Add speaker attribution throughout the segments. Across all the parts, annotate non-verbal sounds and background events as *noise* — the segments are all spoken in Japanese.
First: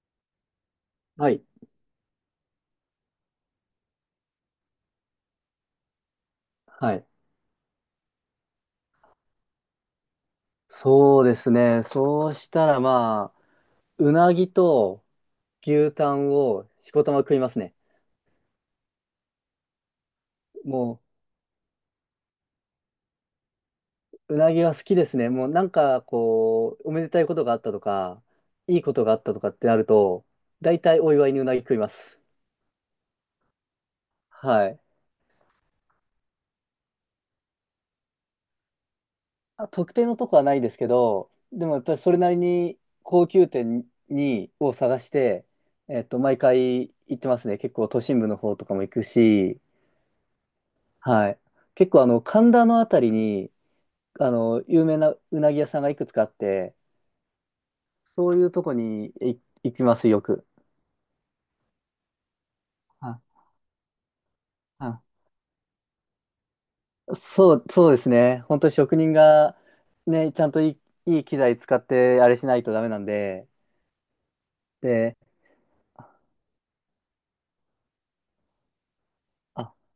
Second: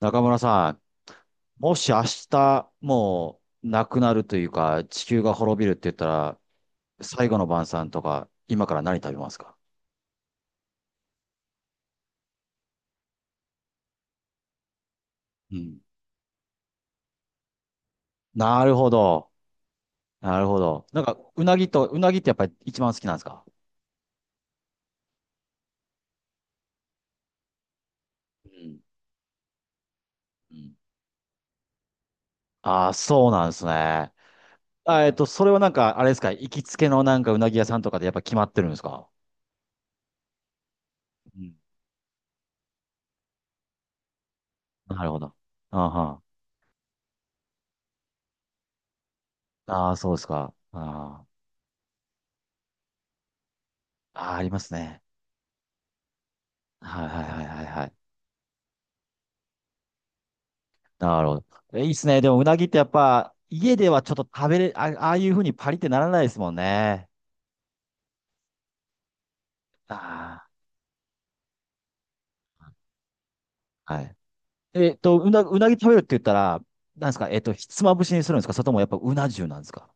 Speaker 1: 中村さん、
Speaker 2: はい。
Speaker 1: もし明日、なくなるというか、地球が滅びるって言ったら、
Speaker 2: はい。
Speaker 1: 最後の晩餐とか、今から何食べますか？
Speaker 2: そうですね。そうしたらまあ、うなぎと
Speaker 1: うん。
Speaker 2: 牛タンをしこたま食いますね。
Speaker 1: なるほど。なるほど。
Speaker 2: も
Speaker 1: うなぎと、うなぎってやっぱり一番好きなんですか？
Speaker 2: う、うなぎは好きですね。もうなんかこう、おめでたいことがあったとか、
Speaker 1: う
Speaker 2: い
Speaker 1: ん。
Speaker 2: いことがあったとかってなると、
Speaker 1: うん。
Speaker 2: 大体お祝いにうなぎ食います。
Speaker 1: ああ、そうなんですね。
Speaker 2: はい。
Speaker 1: あ、それはあれですか、行きつけのなんかうなぎ屋さんとかでやっぱ決まってるんですか？
Speaker 2: あ、特定のとこはないですけど、
Speaker 1: うん。
Speaker 2: でもやっぱりそれなりに高級店に、を探
Speaker 1: なる
Speaker 2: し
Speaker 1: ほど。
Speaker 2: て、
Speaker 1: あーはん。
Speaker 2: 毎回行ってますね。結構都心部の方とかも行くし、
Speaker 1: あー、そうですか。あー。
Speaker 2: はい。結構神田のあたりに、
Speaker 1: あー、あります
Speaker 2: 有名
Speaker 1: ね。
Speaker 2: なうなぎ屋さんがいくつかあって、
Speaker 1: はいはいはいはいはい。
Speaker 2: そういうとこにい行きます、よく。
Speaker 1: なるほど。え、いいっすね。でも、うなぎってやっぱ、
Speaker 2: あ、
Speaker 1: 家ではちょっと食べれ、あ、
Speaker 2: あ、
Speaker 1: ああいうふうにパリってならないですもんね。
Speaker 2: そうですね。本当に職人が、ね、ち
Speaker 1: あ
Speaker 2: ゃんといい、いい機材使って、あれしないとダメなんで。
Speaker 1: あ、はい。
Speaker 2: で、
Speaker 1: うなぎ食べるって言ったら、なんですか、ひつまぶしにするんですか？それともやっぱうな重なんです
Speaker 2: あ、
Speaker 1: か？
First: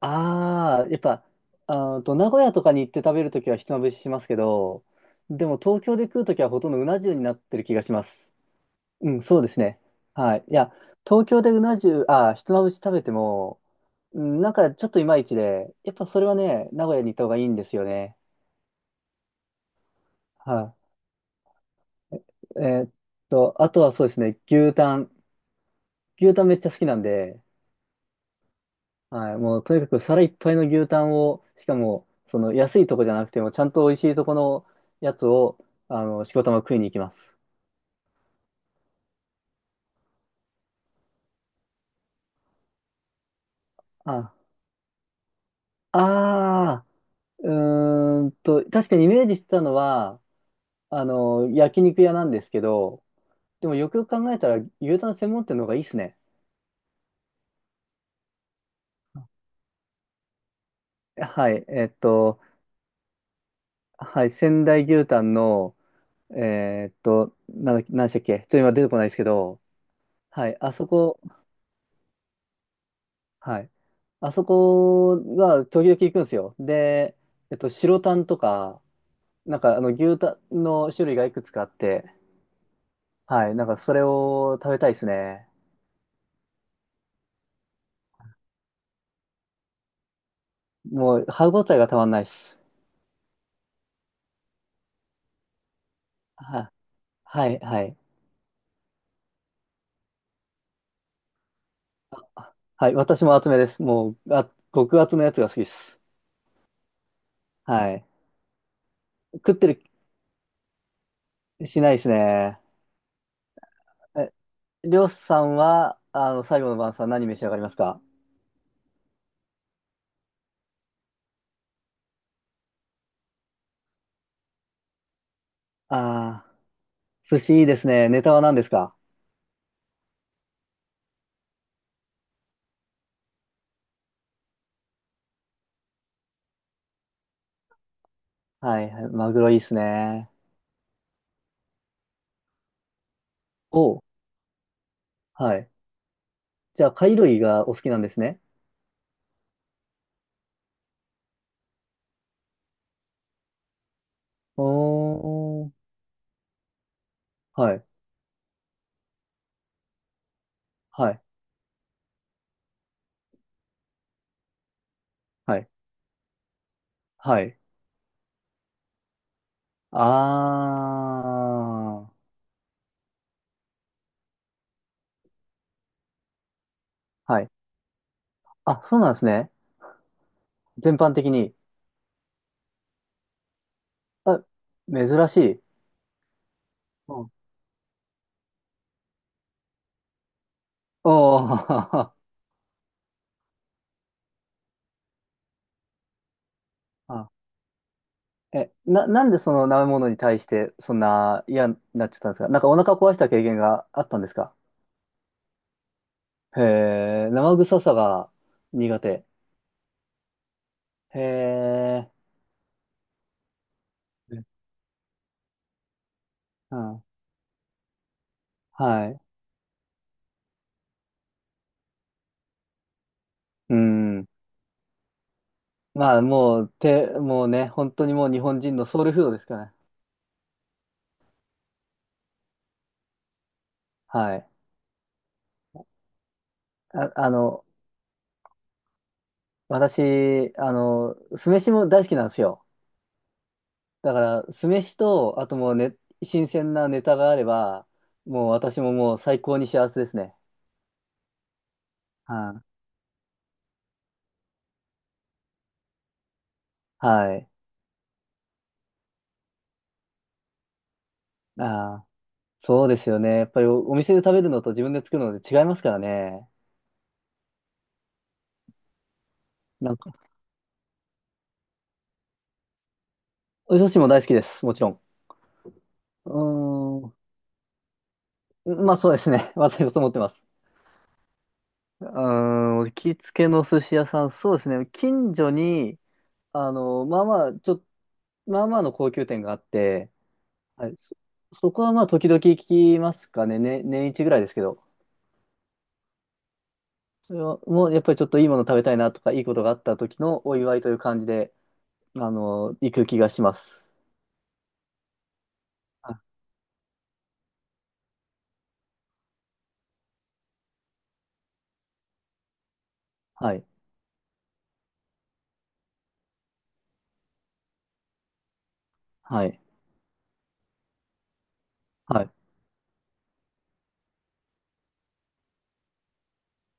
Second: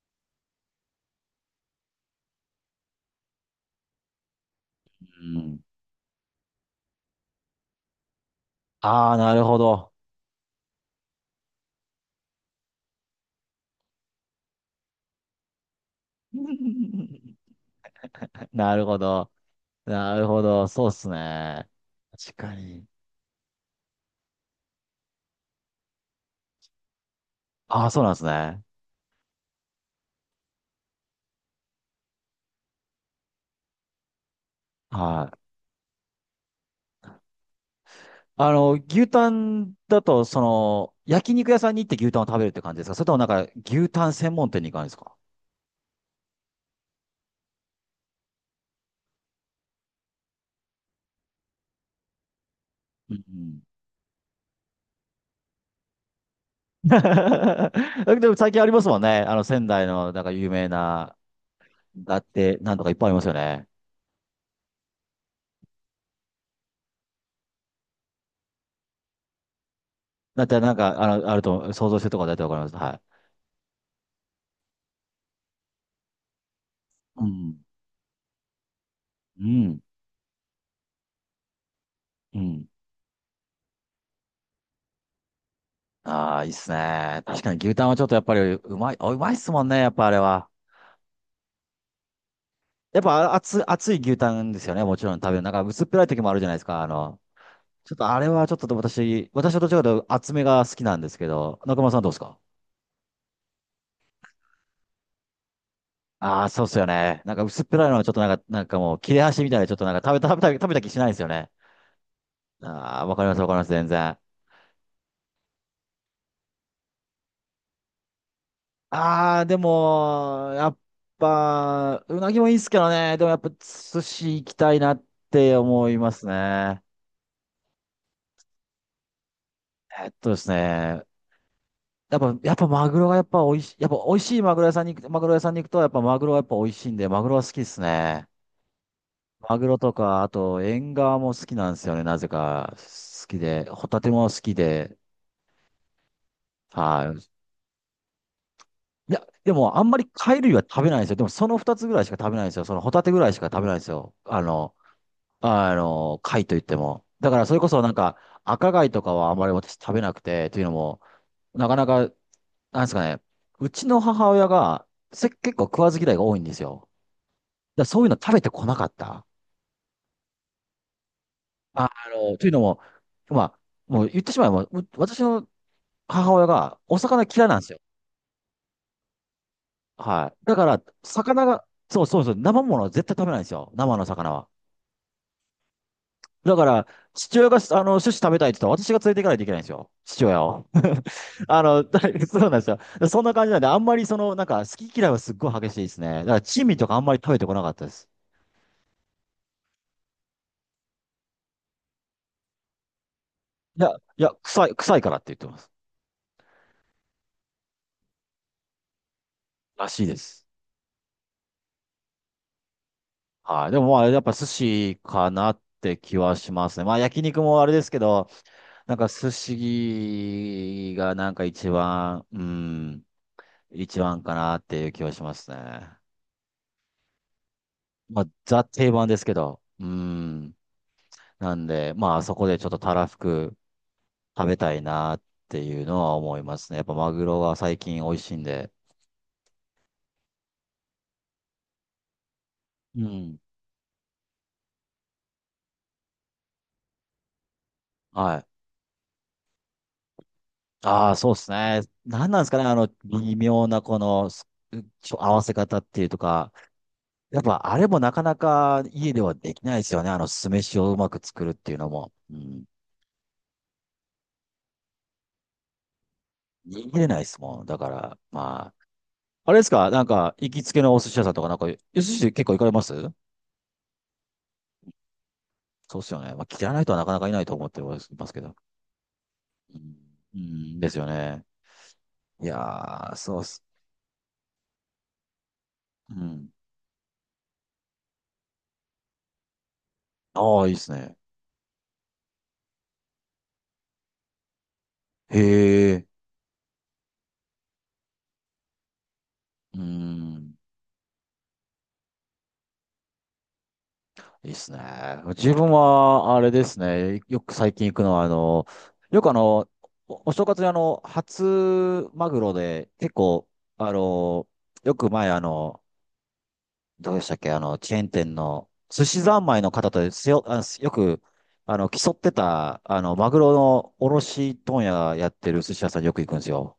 Speaker 2: あーやっぱ、あーと、名古屋とかに行って食べるときはひつまぶししますけど、
Speaker 1: う
Speaker 2: でも
Speaker 1: ん。
Speaker 2: 東京で食うときはほとんどうな重になってる気がします。
Speaker 1: あ
Speaker 2: う
Speaker 1: あ、
Speaker 2: ん、
Speaker 1: な
Speaker 2: そう
Speaker 1: る
Speaker 2: で
Speaker 1: ほ
Speaker 2: すね。
Speaker 1: ど。
Speaker 2: はい。いや、東京でうな重、あ、ひつまぶし食べても、うん、なんかちょっといまいちで、やっぱそれはね、名古屋に行った方
Speaker 1: *laughs*
Speaker 2: がいいんですよね。
Speaker 1: なるほど。なるほど。
Speaker 2: は
Speaker 1: そうっすね。確か
Speaker 2: い。
Speaker 1: に。
Speaker 2: あとはそうですね、牛タン。牛タンめっちゃ好きなんで、
Speaker 1: ああ、そうなんですね。
Speaker 2: はい。もうとにかく皿いっぱいの牛タンを、しかも、その安いとこじゃなくても、ちゃんと美味しいとこのや
Speaker 1: は
Speaker 2: つ
Speaker 1: い。
Speaker 2: を、しこたま食いに行きます。
Speaker 1: あの、牛タンだと、その、焼肉屋さんに行って牛タンを食べるって感じですか？それともなんか、牛タン
Speaker 2: あ、
Speaker 1: 専門店に行かないですか？
Speaker 2: あ確かにイメージしてたのは、焼肉屋なんですけど、
Speaker 1: うん。
Speaker 2: でもよくよく考えたら牛タン専門店の方がいいっすね。
Speaker 1: *laughs* でも最近ありますもんね。あの、仙台の、なんか有名な、
Speaker 2: はい、
Speaker 1: だって、なんとかいっぱいありますよね。
Speaker 2: はい、仙台牛タンの、なんだ、何でしたっけ、ちょっと今出てこないですけど、
Speaker 1: だっ
Speaker 2: はい、
Speaker 1: て、
Speaker 2: あ
Speaker 1: なん
Speaker 2: そ
Speaker 1: か、あ
Speaker 2: こ、
Speaker 1: の、あると、想像してるとこだってわかります。はい。
Speaker 2: はい、あそこは時々行くんですよ。で、
Speaker 1: うん。
Speaker 2: 白タンとか、
Speaker 1: う
Speaker 2: なんか
Speaker 1: ん。
Speaker 2: あの牛タンの種類がいくつかあって、
Speaker 1: うん。
Speaker 2: はい、なんかそれを食べたいですね。
Speaker 1: ああ、いいっすね。確かに牛タンはちょっとやっぱりうまい、あうまいっすもんね、やっぱあれは。
Speaker 2: もう歯タえがたまんないっす。
Speaker 1: やっぱ熱い牛タンですよね、もちろん食べる。なんか薄っぺらい時もあるじゃないです
Speaker 2: は、
Speaker 1: か。あの、
Speaker 2: はい、は
Speaker 1: ちょ
Speaker 2: い。
Speaker 1: っとあれはちょっと私、私はどちらかというと厚めが好きなんですけど、中村さんどうですか？
Speaker 2: はい、私も厚めです。もう、あ、極厚のやつが好きです。
Speaker 1: ああ、そうっすよね。なんか薄っぺらい
Speaker 2: は
Speaker 1: のは
Speaker 2: い。
Speaker 1: ちょっとなんか、なんかもう切れ端み
Speaker 2: 食っ
Speaker 1: たいで
Speaker 2: て
Speaker 1: ちょっ
Speaker 2: る
Speaker 1: となんか食べた、食べた、食べた気しないですよね。
Speaker 2: 気しないですね。
Speaker 1: ああ、わかります、わかります、全然。
Speaker 2: え、りょうさんは、最後の晩餐何召し上がりますか？
Speaker 1: ああ、でも、やっぱ、うなぎもいいっすけどね。でもやっぱ寿司行きたいなって思います
Speaker 2: ああ
Speaker 1: ね。
Speaker 2: ー、寿司いいですね。ネタは何ですか？
Speaker 1: えっとですね。やっぱマグロがやっぱ美味しいマグロ屋さんに行く、マグロ屋さんに行くとやっぱマグロはやっぱ美味しいんで、マグロは好きですね。
Speaker 2: はいはい、マグロ
Speaker 1: マ
Speaker 2: いいで
Speaker 1: グ
Speaker 2: す
Speaker 1: ロとか、あ
Speaker 2: ね。
Speaker 1: と、縁側も好きなんですよね、なぜか。好きで、ホ
Speaker 2: お
Speaker 1: タ
Speaker 2: う、
Speaker 1: テも好きで、
Speaker 2: はい。じゃあ、
Speaker 1: は
Speaker 2: 貝
Speaker 1: い。
Speaker 2: 類がお好きなんですね。
Speaker 1: いや、でもあんまり貝類は食べないんですよ。でもその二つぐらいしか食べないんですよ。そのホタテぐらいしか食べないんですよ。あ
Speaker 2: お
Speaker 1: の、あ
Speaker 2: ー、
Speaker 1: の、貝といっても。だからそれこ
Speaker 2: は
Speaker 1: そ
Speaker 2: い、
Speaker 1: なんか赤貝とかはあんまり私食べなくて、というのも、
Speaker 2: はい、
Speaker 1: なかなか、なんですかね、うちの母親が結
Speaker 2: は
Speaker 1: 構
Speaker 2: い、
Speaker 1: 食わず嫌いが多いんですよ。
Speaker 2: はい。
Speaker 1: だからそういうの食べてこなかった。あ
Speaker 2: ああ、
Speaker 1: の、というのも、まあ、もう言ってしまえば、私の母親がお魚
Speaker 2: は
Speaker 1: 嫌い
Speaker 2: い。
Speaker 1: なんですよ。
Speaker 2: あ、そうなんですね。
Speaker 1: はい。だから、
Speaker 2: 全般的
Speaker 1: 魚
Speaker 2: に。
Speaker 1: が、そうそうそう、生ものは絶対食べないんですよ。生の魚
Speaker 2: あ、
Speaker 1: は。
Speaker 2: 珍しい。
Speaker 1: だから、
Speaker 2: うん。
Speaker 1: 父親が、あの、寿司食べたいって言ったら、私が連れていかないといけないんですよ。父親を。*laughs*
Speaker 2: お
Speaker 1: あの、*laughs* だ
Speaker 2: ー。
Speaker 1: いそうなんですよ。そんな感じなんで、あんまりその、なんか、好き嫌いはすっごい激しいですね。だから、珍味とかあんまり食べて
Speaker 2: *laughs*
Speaker 1: こなかったです。
Speaker 2: え、なんでその食べ物に対してそんな嫌になっちゃったんですか？なんかお腹壊した経験
Speaker 1: い
Speaker 2: が
Speaker 1: や、
Speaker 2: あった
Speaker 1: い
Speaker 2: んで
Speaker 1: や、
Speaker 2: すか？
Speaker 1: 臭い、臭いからって言ってます。
Speaker 2: へえ、生臭さが苦手。
Speaker 1: らしいです。
Speaker 2: へえ、
Speaker 1: はい。でもまあ、やっぱ寿司かなって気はしま
Speaker 2: う
Speaker 1: すね。まあ、
Speaker 2: ん、
Speaker 1: 焼肉もあれですけど、なん
Speaker 2: は
Speaker 1: か
Speaker 2: い。
Speaker 1: 寿司がなんか一番、うん、
Speaker 2: う
Speaker 1: 一番
Speaker 2: ん。
Speaker 1: かなっていう気はしますね。
Speaker 2: まあもう、もうね、本当に
Speaker 1: まあ、
Speaker 2: もう日本
Speaker 1: ザ
Speaker 2: 人の
Speaker 1: 定
Speaker 2: ソウ
Speaker 1: 番
Speaker 2: ル
Speaker 1: で
Speaker 2: フ
Speaker 1: す
Speaker 2: ード
Speaker 1: け
Speaker 2: ですか
Speaker 1: ど、
Speaker 2: らね。
Speaker 1: うん。なんで、まあ、そこでちょっとたらふく
Speaker 2: は
Speaker 1: 食
Speaker 2: い。
Speaker 1: べたいなっていうのは思いますね。やっぱマ
Speaker 2: あ、
Speaker 1: グロが最近美味しいんで。
Speaker 2: 私、酢飯も大好きなんですよ。
Speaker 1: うん。
Speaker 2: だから、酢飯と、あともうね、新鮮なネタがあれば、
Speaker 1: はい。
Speaker 2: もう私ももう最高に幸せですね。
Speaker 1: ああ、そうですね。なんなんです
Speaker 2: は
Speaker 1: か
Speaker 2: い。
Speaker 1: ね、あの、微妙なこの、すちょ合わせ方っていうとか、
Speaker 2: は
Speaker 1: やっ
Speaker 2: い。
Speaker 1: ぱあれもなかなか家ではできないですよね。あの酢飯をうまく作るっ
Speaker 2: あ
Speaker 1: ていうの
Speaker 2: あ、
Speaker 1: も。うん。
Speaker 2: そうですよね。やっぱりお店で食べるのと自分で作るので違いますからね。
Speaker 1: 握れないですもん。だから、まあ。あれですか
Speaker 2: なん
Speaker 1: なん
Speaker 2: か、
Speaker 1: か、行きつけのお寿司屋さんとか、なんか、お寿司結構行かれます？
Speaker 2: お寿司も大好きです。もちろん。
Speaker 1: そうっすよね。まあ、嫌いな人はなか
Speaker 2: う
Speaker 1: なかいないと思ってますけど。
Speaker 2: ーん。まあそうですね。*laughs*
Speaker 1: う
Speaker 2: 私も
Speaker 1: ん、
Speaker 2: そう思ってま
Speaker 1: う
Speaker 2: す。
Speaker 1: んですよね。
Speaker 2: うー
Speaker 1: いや
Speaker 2: ん。行
Speaker 1: ー、
Speaker 2: きつ
Speaker 1: そうっ
Speaker 2: けの
Speaker 1: す。
Speaker 2: 寿司屋さん、そうですね。近所に、
Speaker 1: うん。
Speaker 2: まあまあ、まあまあの高級店があって、
Speaker 1: ああ、いいっ
Speaker 2: は
Speaker 1: す
Speaker 2: い、
Speaker 1: ね。
Speaker 2: そこはまあ時々行きますかね。ね、年一ぐらいですけど。
Speaker 1: へえ。
Speaker 2: それはもうやっぱりちょっといいもの食べたいなとか、いいことがあ
Speaker 1: う
Speaker 2: った時の
Speaker 1: ん。
Speaker 2: お祝いという感じで、行く気がします。
Speaker 1: いいっすね。自分
Speaker 2: あ、
Speaker 1: は、あれですね。よく最近行くのは、あの、よくあの、お正月にあの、初マグロで、結構、
Speaker 2: はい。
Speaker 1: あの、よく前あの、どうでしたっけ、あの、チェーン店の、寿司三
Speaker 2: はい。
Speaker 1: 昧の方とですよ、あの、よく、あの、競っ
Speaker 2: はい。
Speaker 1: てた、あの、マグロの卸問屋やってる寿司屋さんによく行くんですよ。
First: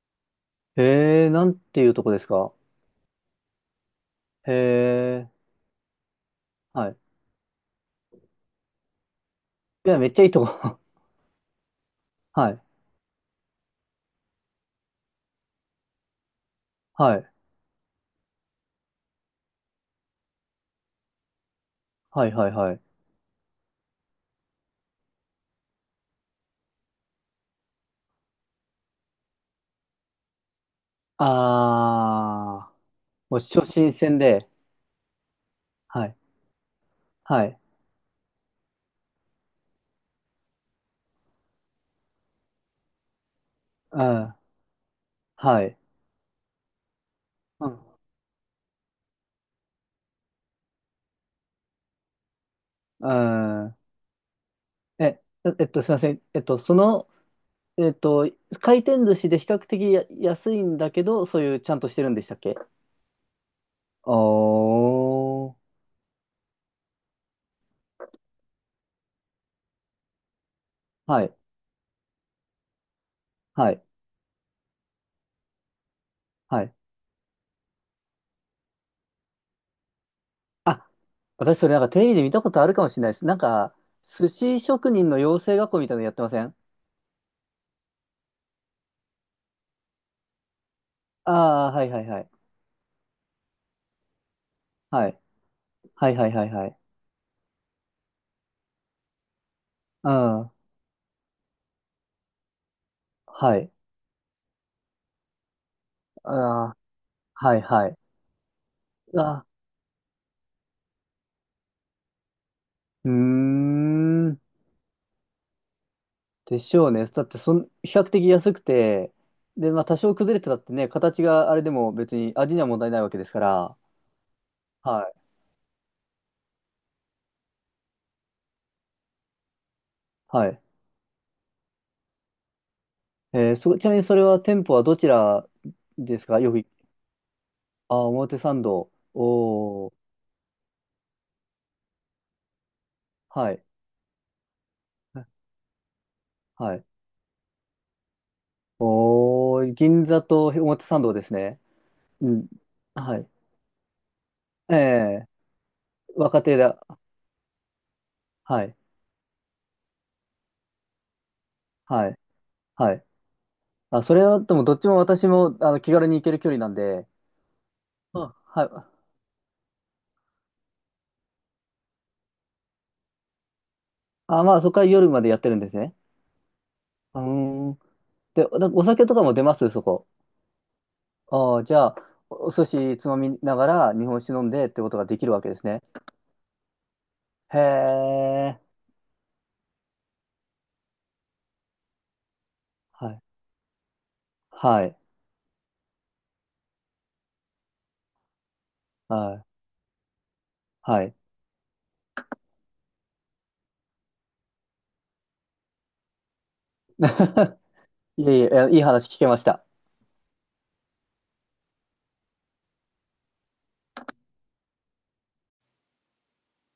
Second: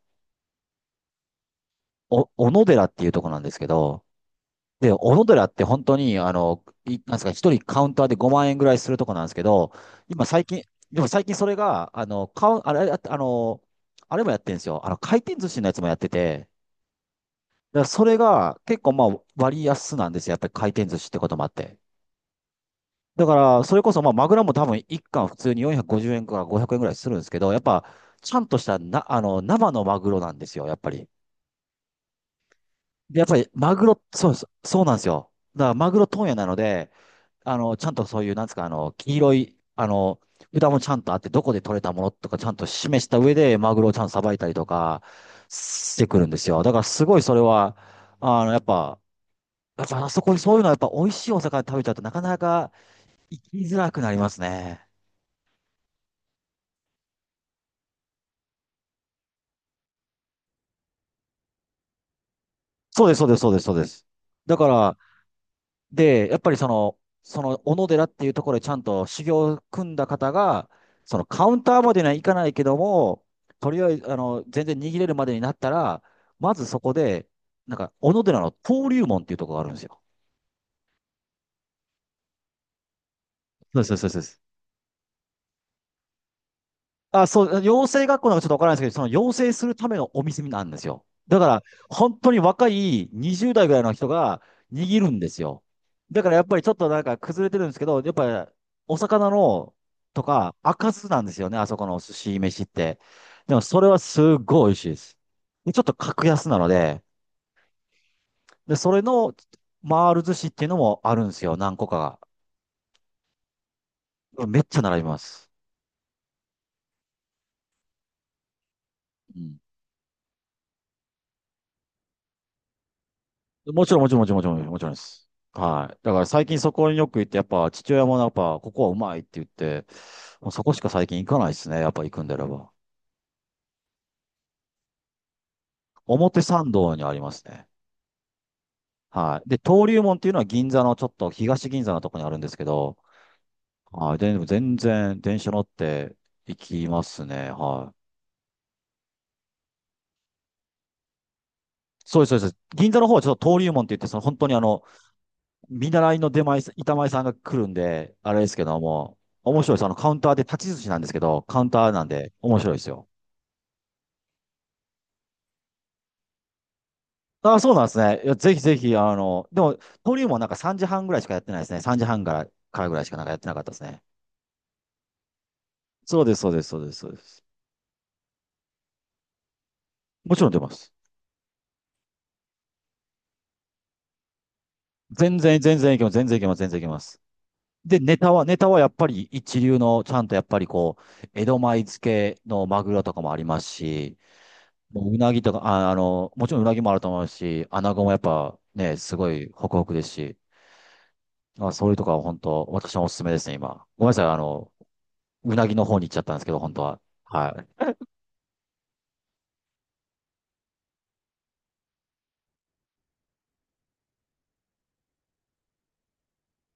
Speaker 2: へえ、なんていうとこです
Speaker 1: 小
Speaker 2: か？
Speaker 1: 野寺っていうとこなんですけど、
Speaker 2: へ
Speaker 1: で、小野
Speaker 2: え、
Speaker 1: 寺って本当に、あの、
Speaker 2: はい。
Speaker 1: なんですか、一人カウンターで5万円ぐらいするとこなんですけど、
Speaker 2: いや、めっちゃ
Speaker 1: 今
Speaker 2: いい
Speaker 1: 最
Speaker 2: と
Speaker 1: 近、
Speaker 2: こ。
Speaker 1: でも最近それが、あの、
Speaker 2: *laughs*
Speaker 1: カ
Speaker 2: は
Speaker 1: ウ
Speaker 2: い。
Speaker 1: ン、あれ、ああの、あれもやってるんですよ。あの、回転寿司のやつもやってて、
Speaker 2: はい。
Speaker 1: だからそれが結構まあ割安なんですよ。やっぱり回転寿司ってこともあって。
Speaker 2: はい、はい、はい。
Speaker 1: だから、それこそまあマグロも多分一貫普通に450円から500円ぐらいするんですけど、やっぱ、ちゃんとしたな、あの、生のマグロなんですよ、やっぱり。
Speaker 2: あ
Speaker 1: でやっ
Speaker 2: ー、
Speaker 1: ぱ
Speaker 2: もう
Speaker 1: り
Speaker 2: 超
Speaker 1: マグロ、
Speaker 2: 新
Speaker 1: そうです。
Speaker 2: で。
Speaker 1: そうなんですよ。だからマグロ
Speaker 2: はい。
Speaker 1: 問屋なので、
Speaker 2: は
Speaker 1: あ
Speaker 2: い。
Speaker 1: の、ちゃんとそういう、なんですか、あの、黄色い、あの、札もちゃんとあって、どこで取れたものとかちゃんと示した上で、マグロをち
Speaker 2: う
Speaker 1: ゃんとさば
Speaker 2: ん。
Speaker 1: いたりとか
Speaker 2: はい。
Speaker 1: してくるんですよ。だからすごいそれは、
Speaker 2: う
Speaker 1: あの、やっぱ、やっぱあそこにそういうのはやっぱ美味しいお魚食べちゃうとなかなか行き
Speaker 2: ん。う
Speaker 1: づ
Speaker 2: ん。
Speaker 1: らくなりますね。
Speaker 2: え、すいません。えっと、その、えっと、回転寿司で比較的や安いんだけど、そういうちゃんとしてるんでしたっけ？
Speaker 1: そうです、そうです、そうです、そうです。だから、
Speaker 2: おー。
Speaker 1: で、やっぱりその、その小野寺っていうところでちゃんと修行を組んだ方が、そ
Speaker 2: は
Speaker 1: の
Speaker 2: い。
Speaker 1: カウンターまでにはいかないけども、と
Speaker 2: は
Speaker 1: り
Speaker 2: い。
Speaker 1: あえず、あの、全然握れるまでになったら、ま
Speaker 2: は
Speaker 1: ず
Speaker 2: い。
Speaker 1: そこで、なんか、小野寺の登竜門っていうところがあるんですよ。
Speaker 2: あ、私それなんかテレビで見たことあるかもしれないです。なんか、
Speaker 1: そうです、そうで
Speaker 2: 寿
Speaker 1: す。
Speaker 2: 司職人の養成学校みたいなのやってません？
Speaker 1: あ、そう、養成学校なんかちょっとわからないですけど、その養成するためのお店なんですよ。だから、
Speaker 2: ああー、はいはい
Speaker 1: 本
Speaker 2: はい。
Speaker 1: 当に若い20代ぐらいの人が握
Speaker 2: は
Speaker 1: るん
Speaker 2: い。
Speaker 1: ですよ。
Speaker 2: はい
Speaker 1: だ
Speaker 2: は
Speaker 1: か
Speaker 2: い
Speaker 1: らや
Speaker 2: は
Speaker 1: っ
Speaker 2: い
Speaker 1: ぱり
Speaker 2: は
Speaker 1: ちょっ
Speaker 2: い。
Speaker 1: となんか崩れてるんですけど、やっぱりお魚の
Speaker 2: う
Speaker 1: と
Speaker 2: ん。
Speaker 1: か赤酢なんですよね、あそこの寿司飯って。で
Speaker 2: は
Speaker 1: も
Speaker 2: い。
Speaker 1: それはすっごい美味しいです。で、ちょっと格安なの
Speaker 2: ああ、
Speaker 1: で、
Speaker 2: はいはい。
Speaker 1: で、それの
Speaker 2: あ、
Speaker 1: 回る寿司っていうのもあるんですよ、何個か
Speaker 2: うーん。
Speaker 1: が。めっちゃ並びます。
Speaker 2: でしょうね。だってそん、比較的安くて、
Speaker 1: うん。
Speaker 2: で、まあ多少崩れてたってね、形があれでも別に味には問題ないわけですから。
Speaker 1: もちろん、もちろん、もちろん、もちろん、もちろんで
Speaker 2: はい。
Speaker 1: す。はい。だから最近そこによく行って、やっぱ父親もやっぱ、ここはうまいって言って、
Speaker 2: は
Speaker 1: もう
Speaker 2: い。
Speaker 1: そこしか最近行かないですね。やっぱ行くんであれば。
Speaker 2: えーそ、ちなみにそれは店舗はどちらですか？
Speaker 1: 表
Speaker 2: よく
Speaker 1: 参道にありますね。
Speaker 2: あああ、表参道。
Speaker 1: はい。で、
Speaker 2: お
Speaker 1: 登
Speaker 2: ー。
Speaker 1: 竜門っていうのは銀座のちょっと東銀座のとこにあるんですけど、
Speaker 2: はい。
Speaker 1: はい。で、でも全然電車乗って行
Speaker 2: はい。
Speaker 1: きますね。はい。
Speaker 2: おー、銀座と表参道ですね。
Speaker 1: そうです、
Speaker 2: う
Speaker 1: そう
Speaker 2: ん。
Speaker 1: です。銀座の方
Speaker 2: は
Speaker 1: はち
Speaker 2: い。
Speaker 1: ょっと登竜門って言って、その本当にあ
Speaker 2: え
Speaker 1: の、
Speaker 2: え、
Speaker 1: 見習いの
Speaker 2: 若
Speaker 1: 出
Speaker 2: 手
Speaker 1: 前さ、
Speaker 2: だ。
Speaker 1: 板前さんが来るんで、あれです
Speaker 2: は
Speaker 1: け
Speaker 2: い。
Speaker 1: ども、面白いです。あの、カウンターで、立ち寿司なんですけど、カウンターなん
Speaker 2: はい。
Speaker 1: で、面白いです
Speaker 2: はい。
Speaker 1: よ。
Speaker 2: あ、それは、でも、どっちも私も、気軽に行ける距離なんで、
Speaker 1: あ、そうなんですね。いや、
Speaker 2: あ、
Speaker 1: ぜひ
Speaker 2: は
Speaker 1: ぜ
Speaker 2: い。
Speaker 1: ひ、あの、でも、登竜門なんか3時半ぐらいしかやってないですね。3時半から、からぐらいしかなんかやってなかったですね。
Speaker 2: あ、まあ、そこから夜までやってるんですね。
Speaker 1: そうです、そうです、そうです、そうで
Speaker 2: う
Speaker 1: す。
Speaker 2: ーん。で、おお酒とかも出ますそこ？
Speaker 1: もちろん出ます。
Speaker 2: ああ、じゃあ、おお寿司つまみながら日本酒飲んでってことができる
Speaker 1: 全
Speaker 2: わけで
Speaker 1: 然、
Speaker 2: す
Speaker 1: 全
Speaker 2: ね。
Speaker 1: 然いけます、全然いけます、全然いけます。
Speaker 2: へ
Speaker 1: で、ネタは、ネ
Speaker 2: え。
Speaker 1: タはやっぱり一流の、ちゃんとやっぱりこう、江戸前漬けのマグロ
Speaker 2: は
Speaker 1: とか
Speaker 2: い。
Speaker 1: もありますし、
Speaker 2: はい。
Speaker 1: もううなぎとか、あ、あの、もちろんうなぎもあると思うし、穴子もやっぱね、すご
Speaker 2: はい。
Speaker 1: いホクホクですし、
Speaker 2: はい。
Speaker 1: まあ、そういうとこは本当、私のおすすめですね、今。ごめんなさい、あの、うなぎの方に行っちゃったんですけど、本当は。は
Speaker 2: *laughs*
Speaker 1: い。
Speaker 2: いえいえ、いやいい話聞けました。